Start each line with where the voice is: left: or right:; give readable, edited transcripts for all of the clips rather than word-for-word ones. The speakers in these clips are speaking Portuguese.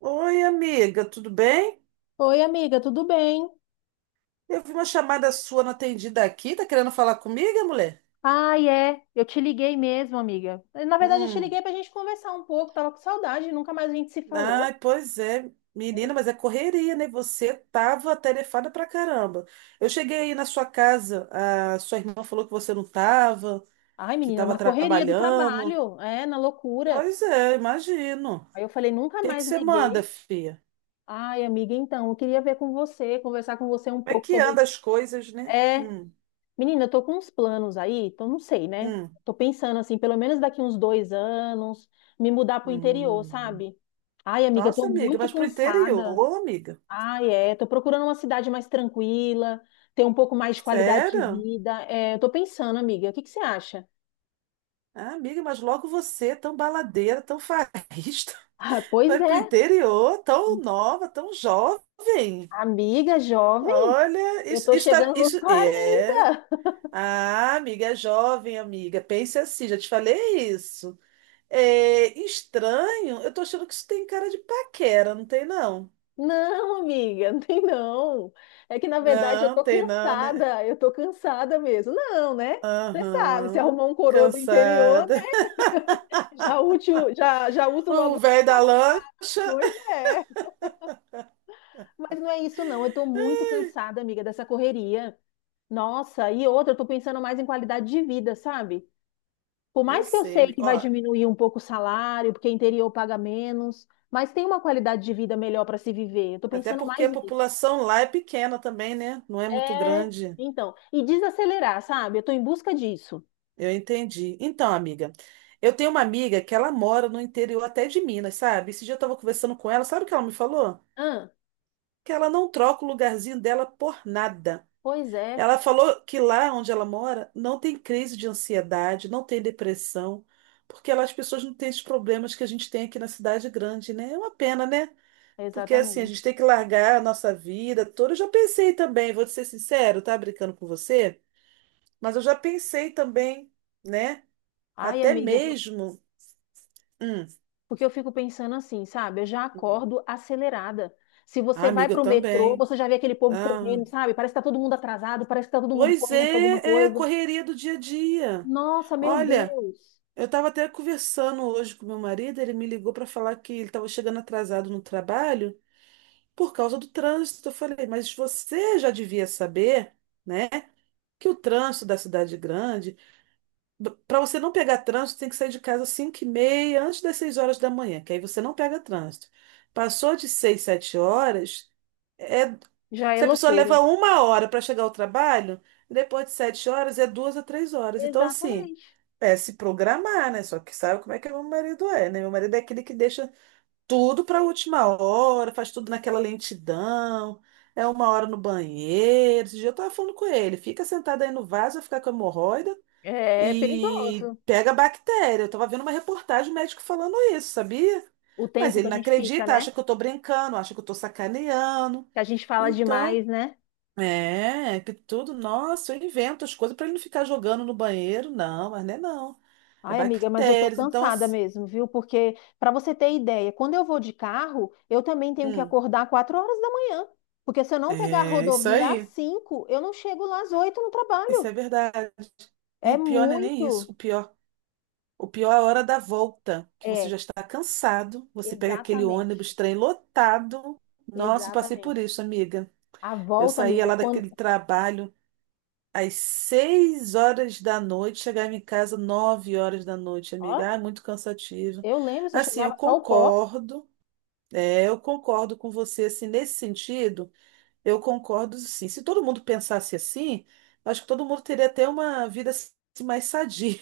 right: Oi, amiga, tudo bem?
left: Oi, amiga, tudo bem?
right: Eu vi uma chamada sua não atendida aqui. Tá querendo falar comigo, mulher?
left: Ai, é, eu te liguei mesmo, amiga. Na verdade, eu te
right: Hum.
left: liguei pra gente conversar um pouco, tava com saudade, nunca mais a gente se falou.
right: Ai, pois é, menina, mas é correria, né? Você tava tarefada pra caramba. Eu cheguei aí na sua casa, a sua irmã falou que você não tava,
left: Ai,
right: que
left: menina,
right: tava
left: na correria do
right: trabalhando.
left: trabalho, é, na loucura.
right: Pois é, imagino. O
left: Aí eu falei, nunca
right: que é que
left: mais
right: você manda,
left: liguei.
right: filha?
left: Ai, amiga, então, eu queria ver com você, conversar com você um
right: Como é
left: pouco
right: que
left: sobre.
right: anda as coisas, né?
left: É, menina, eu tô com uns planos aí, então não sei, né?
right: Hum,
left: Tô pensando assim, pelo menos daqui uns 2 anos, me mudar pro interior,
right: hum.
left: sabe? Ai, amiga, eu tô
right: Nossa, amiga,
left: muito
right: mas pro
left: cansada.
right: interior, amiga?
left: Ah, é. Tô procurando uma cidade mais tranquila, ter um pouco mais de qualidade de
right: Sério?
left: vida. É, eu tô pensando, amiga, o que que você acha?
right: Ah, amiga, mas logo você, tão baladeira, tão farrista,
left: Ah, pois
right: vai pro
left: é,
right: interior, tão nova, tão jovem.
left: amiga jovem,
right: Olha,
left: eu
right: isso,
left: tô
right: isso tá,
left: chegando nos
right: isso é.
left: 40.
right: Ah, amiga, é jovem, amiga. Pense assim, já te falei isso. É estranho, eu tô achando que isso tem cara de paquera, não tem não?
left: Não, amiga, não tem não. É que na verdade
right: Não, tem não, né?
left: eu tô cansada mesmo. Não, né? Você sabe, se
right: Aham.
left: arrumar um coroa do interior, né?
right: Cansada.
left: Já útil, já, já uso logo
right: O velho
left: o útil.
right: da lã.
left: Pois é, mas não é isso não. Eu tô muito cansada, amiga, dessa correria. Nossa, e outra, eu tô pensando mais em qualidade de vida, sabe? Por
right: Eu
left: mais que eu
right: sei,
left: sei
right: amiga.
left: que vai
right: Ó,
left: diminuir um pouco o salário, porque interior paga menos, mas tem uma qualidade de vida melhor para se viver. Eu tô
right: até
left: pensando
right: porque a
left: mais nisso.
right: população lá é pequena também, né? Não é muito
left: É,
right: grande.
left: então, e desacelerar, sabe? Eu tô em busca disso.
right: Eu entendi. Então, amiga, eu tenho uma amiga que ela mora no interior até de Minas, sabe? Esse dia eu estava conversando com ela, sabe o que ela me falou?
left: Ah,
right: Que ela não troca o lugarzinho dela por nada.
left: pois é,
right: Ela falou que lá onde ela mora não tem crise de ansiedade, não tem depressão, porque lá as pessoas não têm os problemas que a gente tem aqui na cidade grande, né? É uma pena, né? Porque assim, a gente
left: exatamente.
right: tem que largar a nossa vida toda. Eu já pensei também, vou te ser sincero, tá brincando com você, mas eu já pensei também, né?
left: Ai,
right: Até
left: amiga,
right: mesmo. Hum.
left: porque eu fico pensando assim, sabe? Eu já acordo acelerada. Se
right: Ah,
left: você vai
right: amiga, eu
left: pro metrô,
right: também.
left: você já vê aquele povo
right: Ah.
left: correndo, sabe? Parece que tá todo mundo atrasado, parece que tá todo mundo
right: Pois
left: correndo pra
right: é,
left: alguma
right: é a
left: coisa.
right: correria do dia a dia.
left: Nossa, meu
right: Olha,
left: Deus.
right: eu estava até conversando hoje com meu marido, ele me ligou para falar que ele estava chegando atrasado no trabalho por causa do trânsito. Eu falei, mas você já devia saber, né, que o trânsito da cidade é grande. Para você não pegar trânsito, tem que sair de casa às 5h30, antes das 6 horas da manhã, que aí você não pega trânsito. Passou de 6 7 horas, é,
left: Já é
right: se a pessoa
left: loucura.
right: leva uma hora para chegar ao trabalho, depois de 7 horas é 2 a 3 horas. Então, assim,
left: Exatamente.
right: é se programar, né? Só que sabe como é que meu marido é, né? Meu marido é aquele que deixa tudo para a última hora, faz tudo naquela lentidão. É uma hora no banheiro. Esse dia eu tava falando com ele, fica sentado aí no vaso, vai ficar com hemorroida
left: É
right: e
left: perigoso
right: pega bactéria. Eu tava vendo uma reportagem médico falando isso, sabia?
left: o
right: Mas
left: tempo que
right: ele
left: a
right: não
left: gente fica,
right: acredita,
left: né?
right: acha que eu tô brincando, acha que eu tô sacaneando.
left: Que a gente fala
right: Então,
left: demais, né?
right: é, que tudo, nossa, eu invento as coisas pra ele não ficar jogando no banheiro, não, mas não é não. É
left: Ai, amiga, mas eu tô
right: bactérias, então
left: cansada
right: assim,
left: mesmo, viu? Porque, pra você ter ideia, quando eu vou de carro, eu também tenho que
right: hum,
left: acordar 4 horas da manhã. Porque se eu não pegar a
right: é isso
left: rodovia às
right: aí,
left: 5, eu não chego lá às 8 no
right: isso
left: trabalho.
right: é verdade. E
left: É
right: o pior não é nem isso,
left: muito.
right: o pior é a hora da volta, que você
left: É,
right: já está cansado, você pega aquele
left: exatamente.
right: ônibus, trem lotado. Nossa, eu passei por
left: Exatamente.
right: isso, amiga.
left: A
right: Eu
left: volta,
right: saía
left: amiga,
right: lá
left: quando.
right: daquele trabalho às 6 horas da noite, chegava em casa 9 horas da noite,
left: Ó,
right: amiga. Ah, muito cansativo.
left: eu lembro, você
right: Assim, eu
left: chegava só o pó.
right: concordo, é, eu concordo com você, assim, nesse sentido, eu concordo, sim. Se todo mundo pensasse assim, acho que todo mundo teria até uma vida assim, mais sadia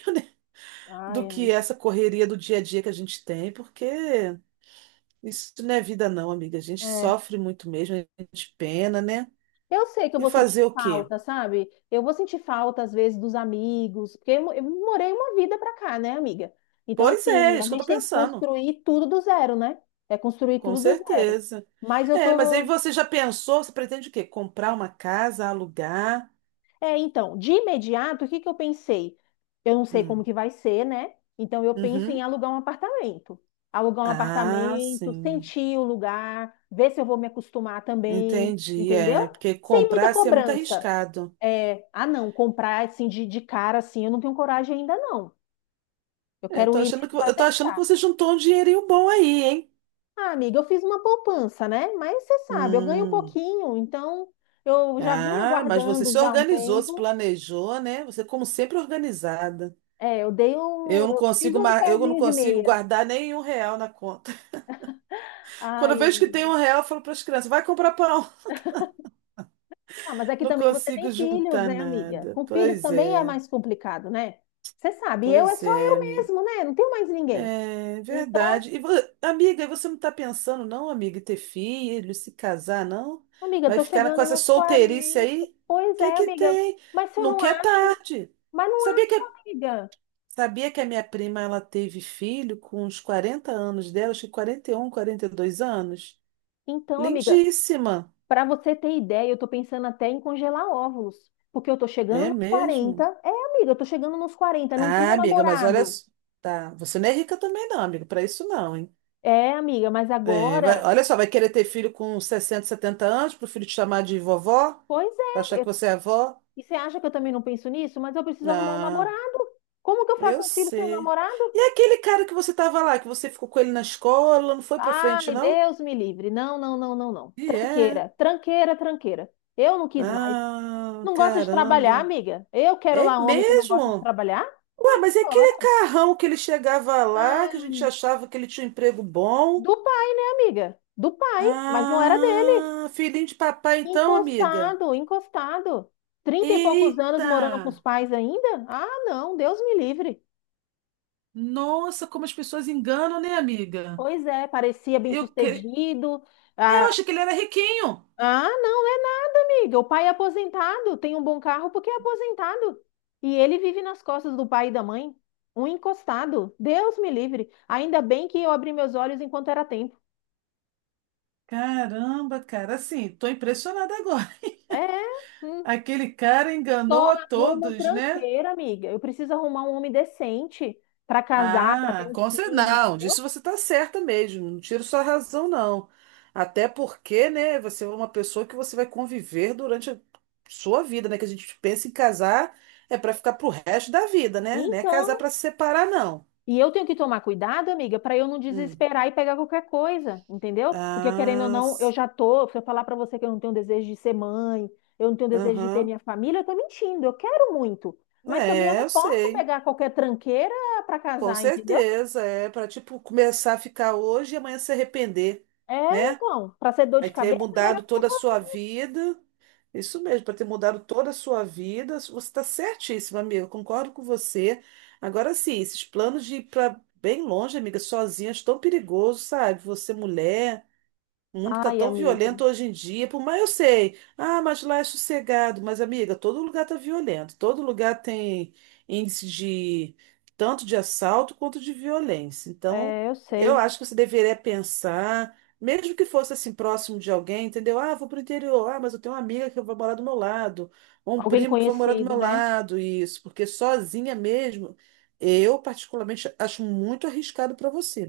left: Ai,
right: do que
left: amiga.
right: essa correria do dia a dia que a gente tem, porque isso não é vida, não, amiga. A gente
left: É.
right: sofre muito mesmo, a gente pena, né?
left: Eu sei que eu
right: E
left: vou
right: fazer
left: sentir
right: o quê?
left: falta, sabe? Eu vou sentir falta, às vezes, dos amigos, porque eu morei uma vida pra cá, né, amiga? Então,
right: Pois é,
left: assim,
right: é
left: a
right: isso que eu
left: gente
right: tô
left: tem que
right: pensando,
left: construir tudo do zero, né? É construir
right: com
left: tudo do zero.
right: certeza.
left: Mas eu
right: É, mas aí
left: tô.
right: você já pensou, você pretende o quê? Comprar uma casa, alugar?
left: É, então, de imediato, o que que eu pensei? Eu não sei como
right: Hum.
left: que vai ser, né? Então, eu penso em
right: Uhum.
left: alugar um apartamento. Alugar um
right: Ah,
left: apartamento,
right: sim.
left: sentir o lugar, ver se eu vou me acostumar também,
right: Entendi,
left: entendeu?
right: é, porque
left: Sem muita
right: comprar assim é muito
left: cobrança.
right: arriscado.
left: É, ah, não, comprar assim de cara assim, eu não tenho coragem ainda não. Eu
right: É, eu
left: quero
right: tô
left: ir
right: achando
left: mesmo
right: que,
left: para
right: eu tô achando que
left: testar.
right: você juntou um dinheirinho bom aí, hein?
left: Ah, amiga, eu fiz uma poupança, né? Mas você sabe, eu ganho um
right: Hum.
left: pouquinho, então eu já vinha
right: Ah, mas você
left: guardando
right: se
left: já há um
right: organizou, se
left: tempo.
right: planejou, né? Você, como sempre, organizada.
left: É,
right: Eu não
left: eu fiz
right: consigo,
left: um
right: ma- eu não
left: pezinho de
right: consigo
left: meia.
right: guardar nem um real na conta. Quando eu
left: Ai,
right: vejo que tem
left: amiga.
right: um real, eu falo para as crianças, vai comprar pão.
left: Ah, mas aqui
right: Não
left: também você
right: consigo
left: tem filhos,
right: juntar
left: né, amiga?
right: nada.
left: Com filhos também é mais complicado, né? Você sabe, eu é
right: Pois
left: só
right: é,
left: eu
right: amiga.
left: mesmo, né? Não tenho mais ninguém.
right: É
left: Então
right: verdade. Amiga, e você não está pensando, não, amiga, em ter filho, se casar, não?
left: amiga,
right: Vai
left: tô
right: ficar com
left: chegando
right: essa
left: nos
right: solteirice
left: 40.
right: aí? O
left: Pois
right: que
left: é,
right: que
left: amiga.
right: tem?
left: Mas se eu não
right: Nunca é
left: acho,
right: tarde.
left: mas não
right: Sabia
left: acho,
right: que
left: amiga.
right: Sabia que a minha prima ela teve filho com uns 40 anos dela, acho que 41, 42 anos?
left: Então, amiga,
right: Lindíssima,
left: para você ter ideia, eu tô pensando até em congelar óvulos, porque eu tô chegando
right: é
left: nos 40.
right: mesmo?
left: É, amiga, eu tô chegando nos 40. Não
right: Ah,
left: tenho
right: amiga, mas olha,
left: namorado.
right: tá, você não é rica também não, amiga, para isso não, hein?
left: É, amiga, mas
right: É,
left: agora,
right: olha só, vai querer ter filho com 60, 70 anos, pro filho te chamar de vovó?
left: pois
right: Pra achar
left: é.
right: que você é avó?
left: E você acha que eu também não penso nisso? Mas eu preciso arrumar um
right: Ah,
left: namorado. Como que eu
right: eu
left: faço um filho sem um
right: sei.
left: namorado?
right: E aquele cara que você tava lá, que você ficou com ele na escola, não foi pra frente,
left: Ai,
right: não?
left: Deus me livre. Não, não, não, não, não.
right: E é.
left: Tranqueira, tranqueira, tranqueira. Eu não quis mais.
right: Ah,
left: Não gosta de trabalhar,
right: caramba.
left: amiga? Eu quero
right: É
left: lá homem que não gosta de
right: mesmo?
left: trabalhar?
right: Ué, mas é aquele
left: Ora.
right: carrão que ele chegava lá, que a
left: Ah,
right: gente achava que ele tinha um emprego bom.
left: do pai, né, amiga? Do pai, mas não era dele.
right: Ah, filhinho de papai, então, amiga.
left: Encostado, encostado. Trinta e poucos anos
right: Eita!
left: morando com os pais ainda? Ah, não, Deus me livre.
right: Nossa, como as pessoas enganam, né, amiga?
left: Pois é, parecia
right: Eu, cre-
left: bem-sucedido.
right: É, eu
left: Ah,
right: achei que ele era riquinho.
left: não, é, não, amiga. O pai é aposentado, tem um bom carro porque é aposentado. E ele vive nas costas do pai e da mãe. Um encostado. Deus me livre. Ainda bem que eu abri meus olhos enquanto era tempo.
right: Caramba, cara, assim, tô impressionada agora.
left: É, hum,
right: Aquele cara enganou
left: só
right: a
left: arruma
right: todos, né?
left: tranqueira, amiga. Eu preciso arrumar um homem decente para casar, para ter
right: Ah,
left: um
right: com certeza.
left: filho,
right: Não,
left: entendeu?
right: disso você está certa mesmo. Não tiro sua razão, não. Até porque, né, você é uma pessoa que você vai conviver durante a sua vida, né? Que a gente pensa em casar é para ficar pro resto da vida, né? Não é
left: Então,
right: casar para se separar, não.
left: e eu tenho que tomar cuidado, amiga, para eu não
right: Hum.
left: desesperar e pegar qualquer coisa, entendeu? Porque querendo ou
right: Ah,
left: não, eu já tô, se eu falar para você que eu não tenho desejo de ser mãe, eu não tenho desejo de ter
right: aham.
left: minha família, eu tô mentindo. Eu quero muito, mas também eu
right: É,
left: não
right: eu
left: posso
right: sei.
left: pegar qualquer tranqueira para
right: Com
left: casar, entendeu?
right: certeza. É para, tipo, começar a ficar hoje e amanhã se arrepender,
left: É,
right: né?
left: então, para ser dor
right: Aí
left: de
right: ter
left: cabeça, é melhor
right: mudado
left: que pra.
right: toda a sua vida. Isso mesmo, para ter mudado toda a sua vida. Você está certíssima, amiga. Eu concordo com você. Agora sim, esses planos de ir para bem longe, amiga, sozinha, acho tão perigoso, sabe? Você mulher. O mundo tá
left: Ai,
right: tão
left: amiga,
right: violento hoje em dia, por mais eu sei. Ah, mas lá é sossegado. Mas, amiga, todo lugar tá violento. Todo lugar tem índice de tanto de assalto quanto de violência. Então,
left: é, eu
right: eu
left: sei.
right: acho que você deveria pensar, mesmo que fosse assim próximo de alguém, entendeu? Ah, vou pro interior. Ah, mas eu tenho uma amiga que vai morar do meu lado, ou um
left: Alguém
right: primo que vai morar do
left: conhecido,
right: meu
left: né?
right: lado, isso, porque sozinha mesmo, eu particularmente acho muito arriscado para você.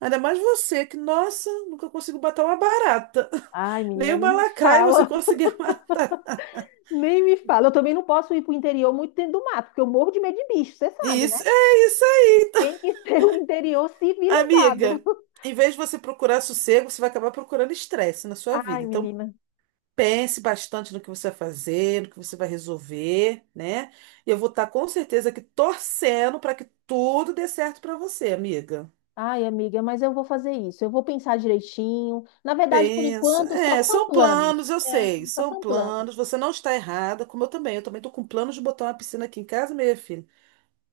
right: Ainda mais você, que, nossa, nunca consigo matar uma barata.
left: Ai,
right: Nem
left: menina, nem
right: uma
left: me
right: lacraia você
left: fala,
right: conseguia matar.
left: nem me fala. Eu também não posso ir para o interior muito dentro do mato, porque eu morro de medo de bicho, você sabe, né?
right: Isso, é isso aí,
left: Tem que ser um interior civilizado.
right: amiga. Em vez de você procurar sossego, você vai acabar procurando estresse na sua
left: Ai,
right: vida. Então,
left: menina.
right: pense bastante no que você vai fazer, no que você vai resolver, né? E eu vou estar com certeza aqui torcendo para que tudo dê certo para você, amiga.
left: Ai, amiga, mas eu vou fazer isso. Eu vou pensar direitinho. Na verdade, por
right: Pensa.
left: enquanto, só
right: É,
left: são
right: são planos,
left: planos.
right: eu
left: É,
right: sei,
left: só
right: são
left: são planos.
right: planos. Você não está errada, como eu também. Eu também estou com planos de botar uma piscina aqui em casa, minha filha.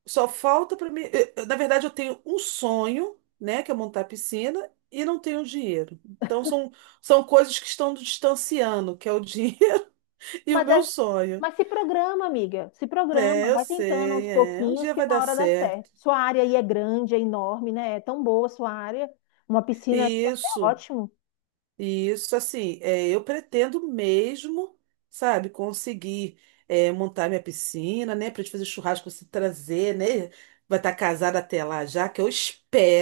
right: Só falta para mim. Na verdade, eu tenho um sonho, né, que é montar a piscina, e não tenho dinheiro. Então, são coisas que estão nos distanciando, que é o dinheiro e o
left: Mas,
right: meu
left: é-
right: sonho.
left: mas se programa, amiga. Se
right: É,
left: programa.
right: eu
left: Vai tentando aos
right: sei, é. Um
left: pouquinhos
right: dia
left: que
right: vai
left: uma
right: dar
left: hora dá certo.
right: certo.
left: Sua área aí é grande, é enorme, né? É tão boa a sua área. Uma piscina aí é até
right: Isso.
left: ótimo.
right: E isso, assim, é, eu pretendo mesmo, sabe, conseguir é, montar minha piscina, né, pra gente fazer churrasco, se trazer, né, vai estar casada até lá já, que eu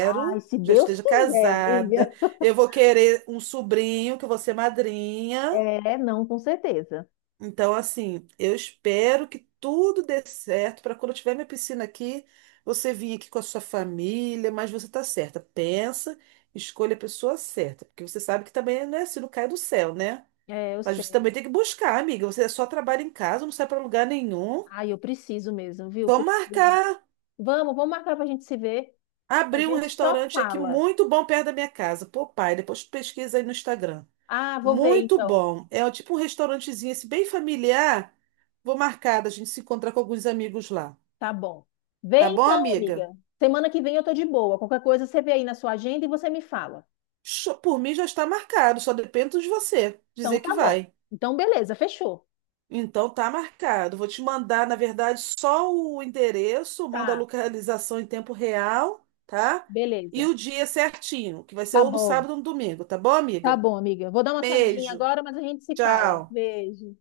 left: Ai, se
right: já
left: Deus
right: esteja
left: quiser,
right: casada.
left: amiga.
right: Eu vou querer um sobrinho, que eu vou ser madrinha.
left: É, não, com certeza.
right: Então, assim, eu espero que tudo dê certo para quando eu tiver minha piscina aqui, você vir aqui com a sua família, mas você tá certa. Pensa, escolha a pessoa certa, porque você sabe que também não é assim, não cai do céu, né?
left: É, eu
right: Mas você
left: sei.
right: também tem que buscar, amiga. Você só trabalha em casa, não sai para lugar nenhum.
left: Ai, eu preciso mesmo, viu?
right: Vamos
left: Preciso.
right: marcar,
left: Vamos marcar pra gente se ver. A
right: abrir um
left: gente só
right: restaurante aqui
left: fala.
right: muito bom perto da minha casa. Pô, pai, depois pesquisa aí no Instagram.
left: Ah, vou ver
right: Muito
left: então.
right: bom. É tipo um restaurantezinho esse bem familiar. Vou marcar, a gente se encontra com alguns amigos lá.
left: Tá bom. Vê
right: Tá bom,
left: então,
right: amiga?
left: amiga. Semana que vem eu tô de boa. Qualquer coisa você vê aí na sua agenda e você me fala.
right: Por mim já está marcado, só depende de você
left: Então
right: dizer
left: tá
right: que
left: bom.
right: vai.
left: Então beleza, fechou.
right: Então tá marcado. Vou te mandar, na verdade, só o endereço, mando a
left: Tá,
right: localização em tempo real, tá? E
left: beleza.
right: o dia certinho, que vai ser
left: Tá
right: ou no
left: bom.
right: sábado ou no domingo, tá bom,
left: Tá
right: amiga?
left: bom, amiga. Vou dar uma saidinha
right: Beijo.
left: agora, mas a gente se fala.
right: Tchau.
left: Beijo.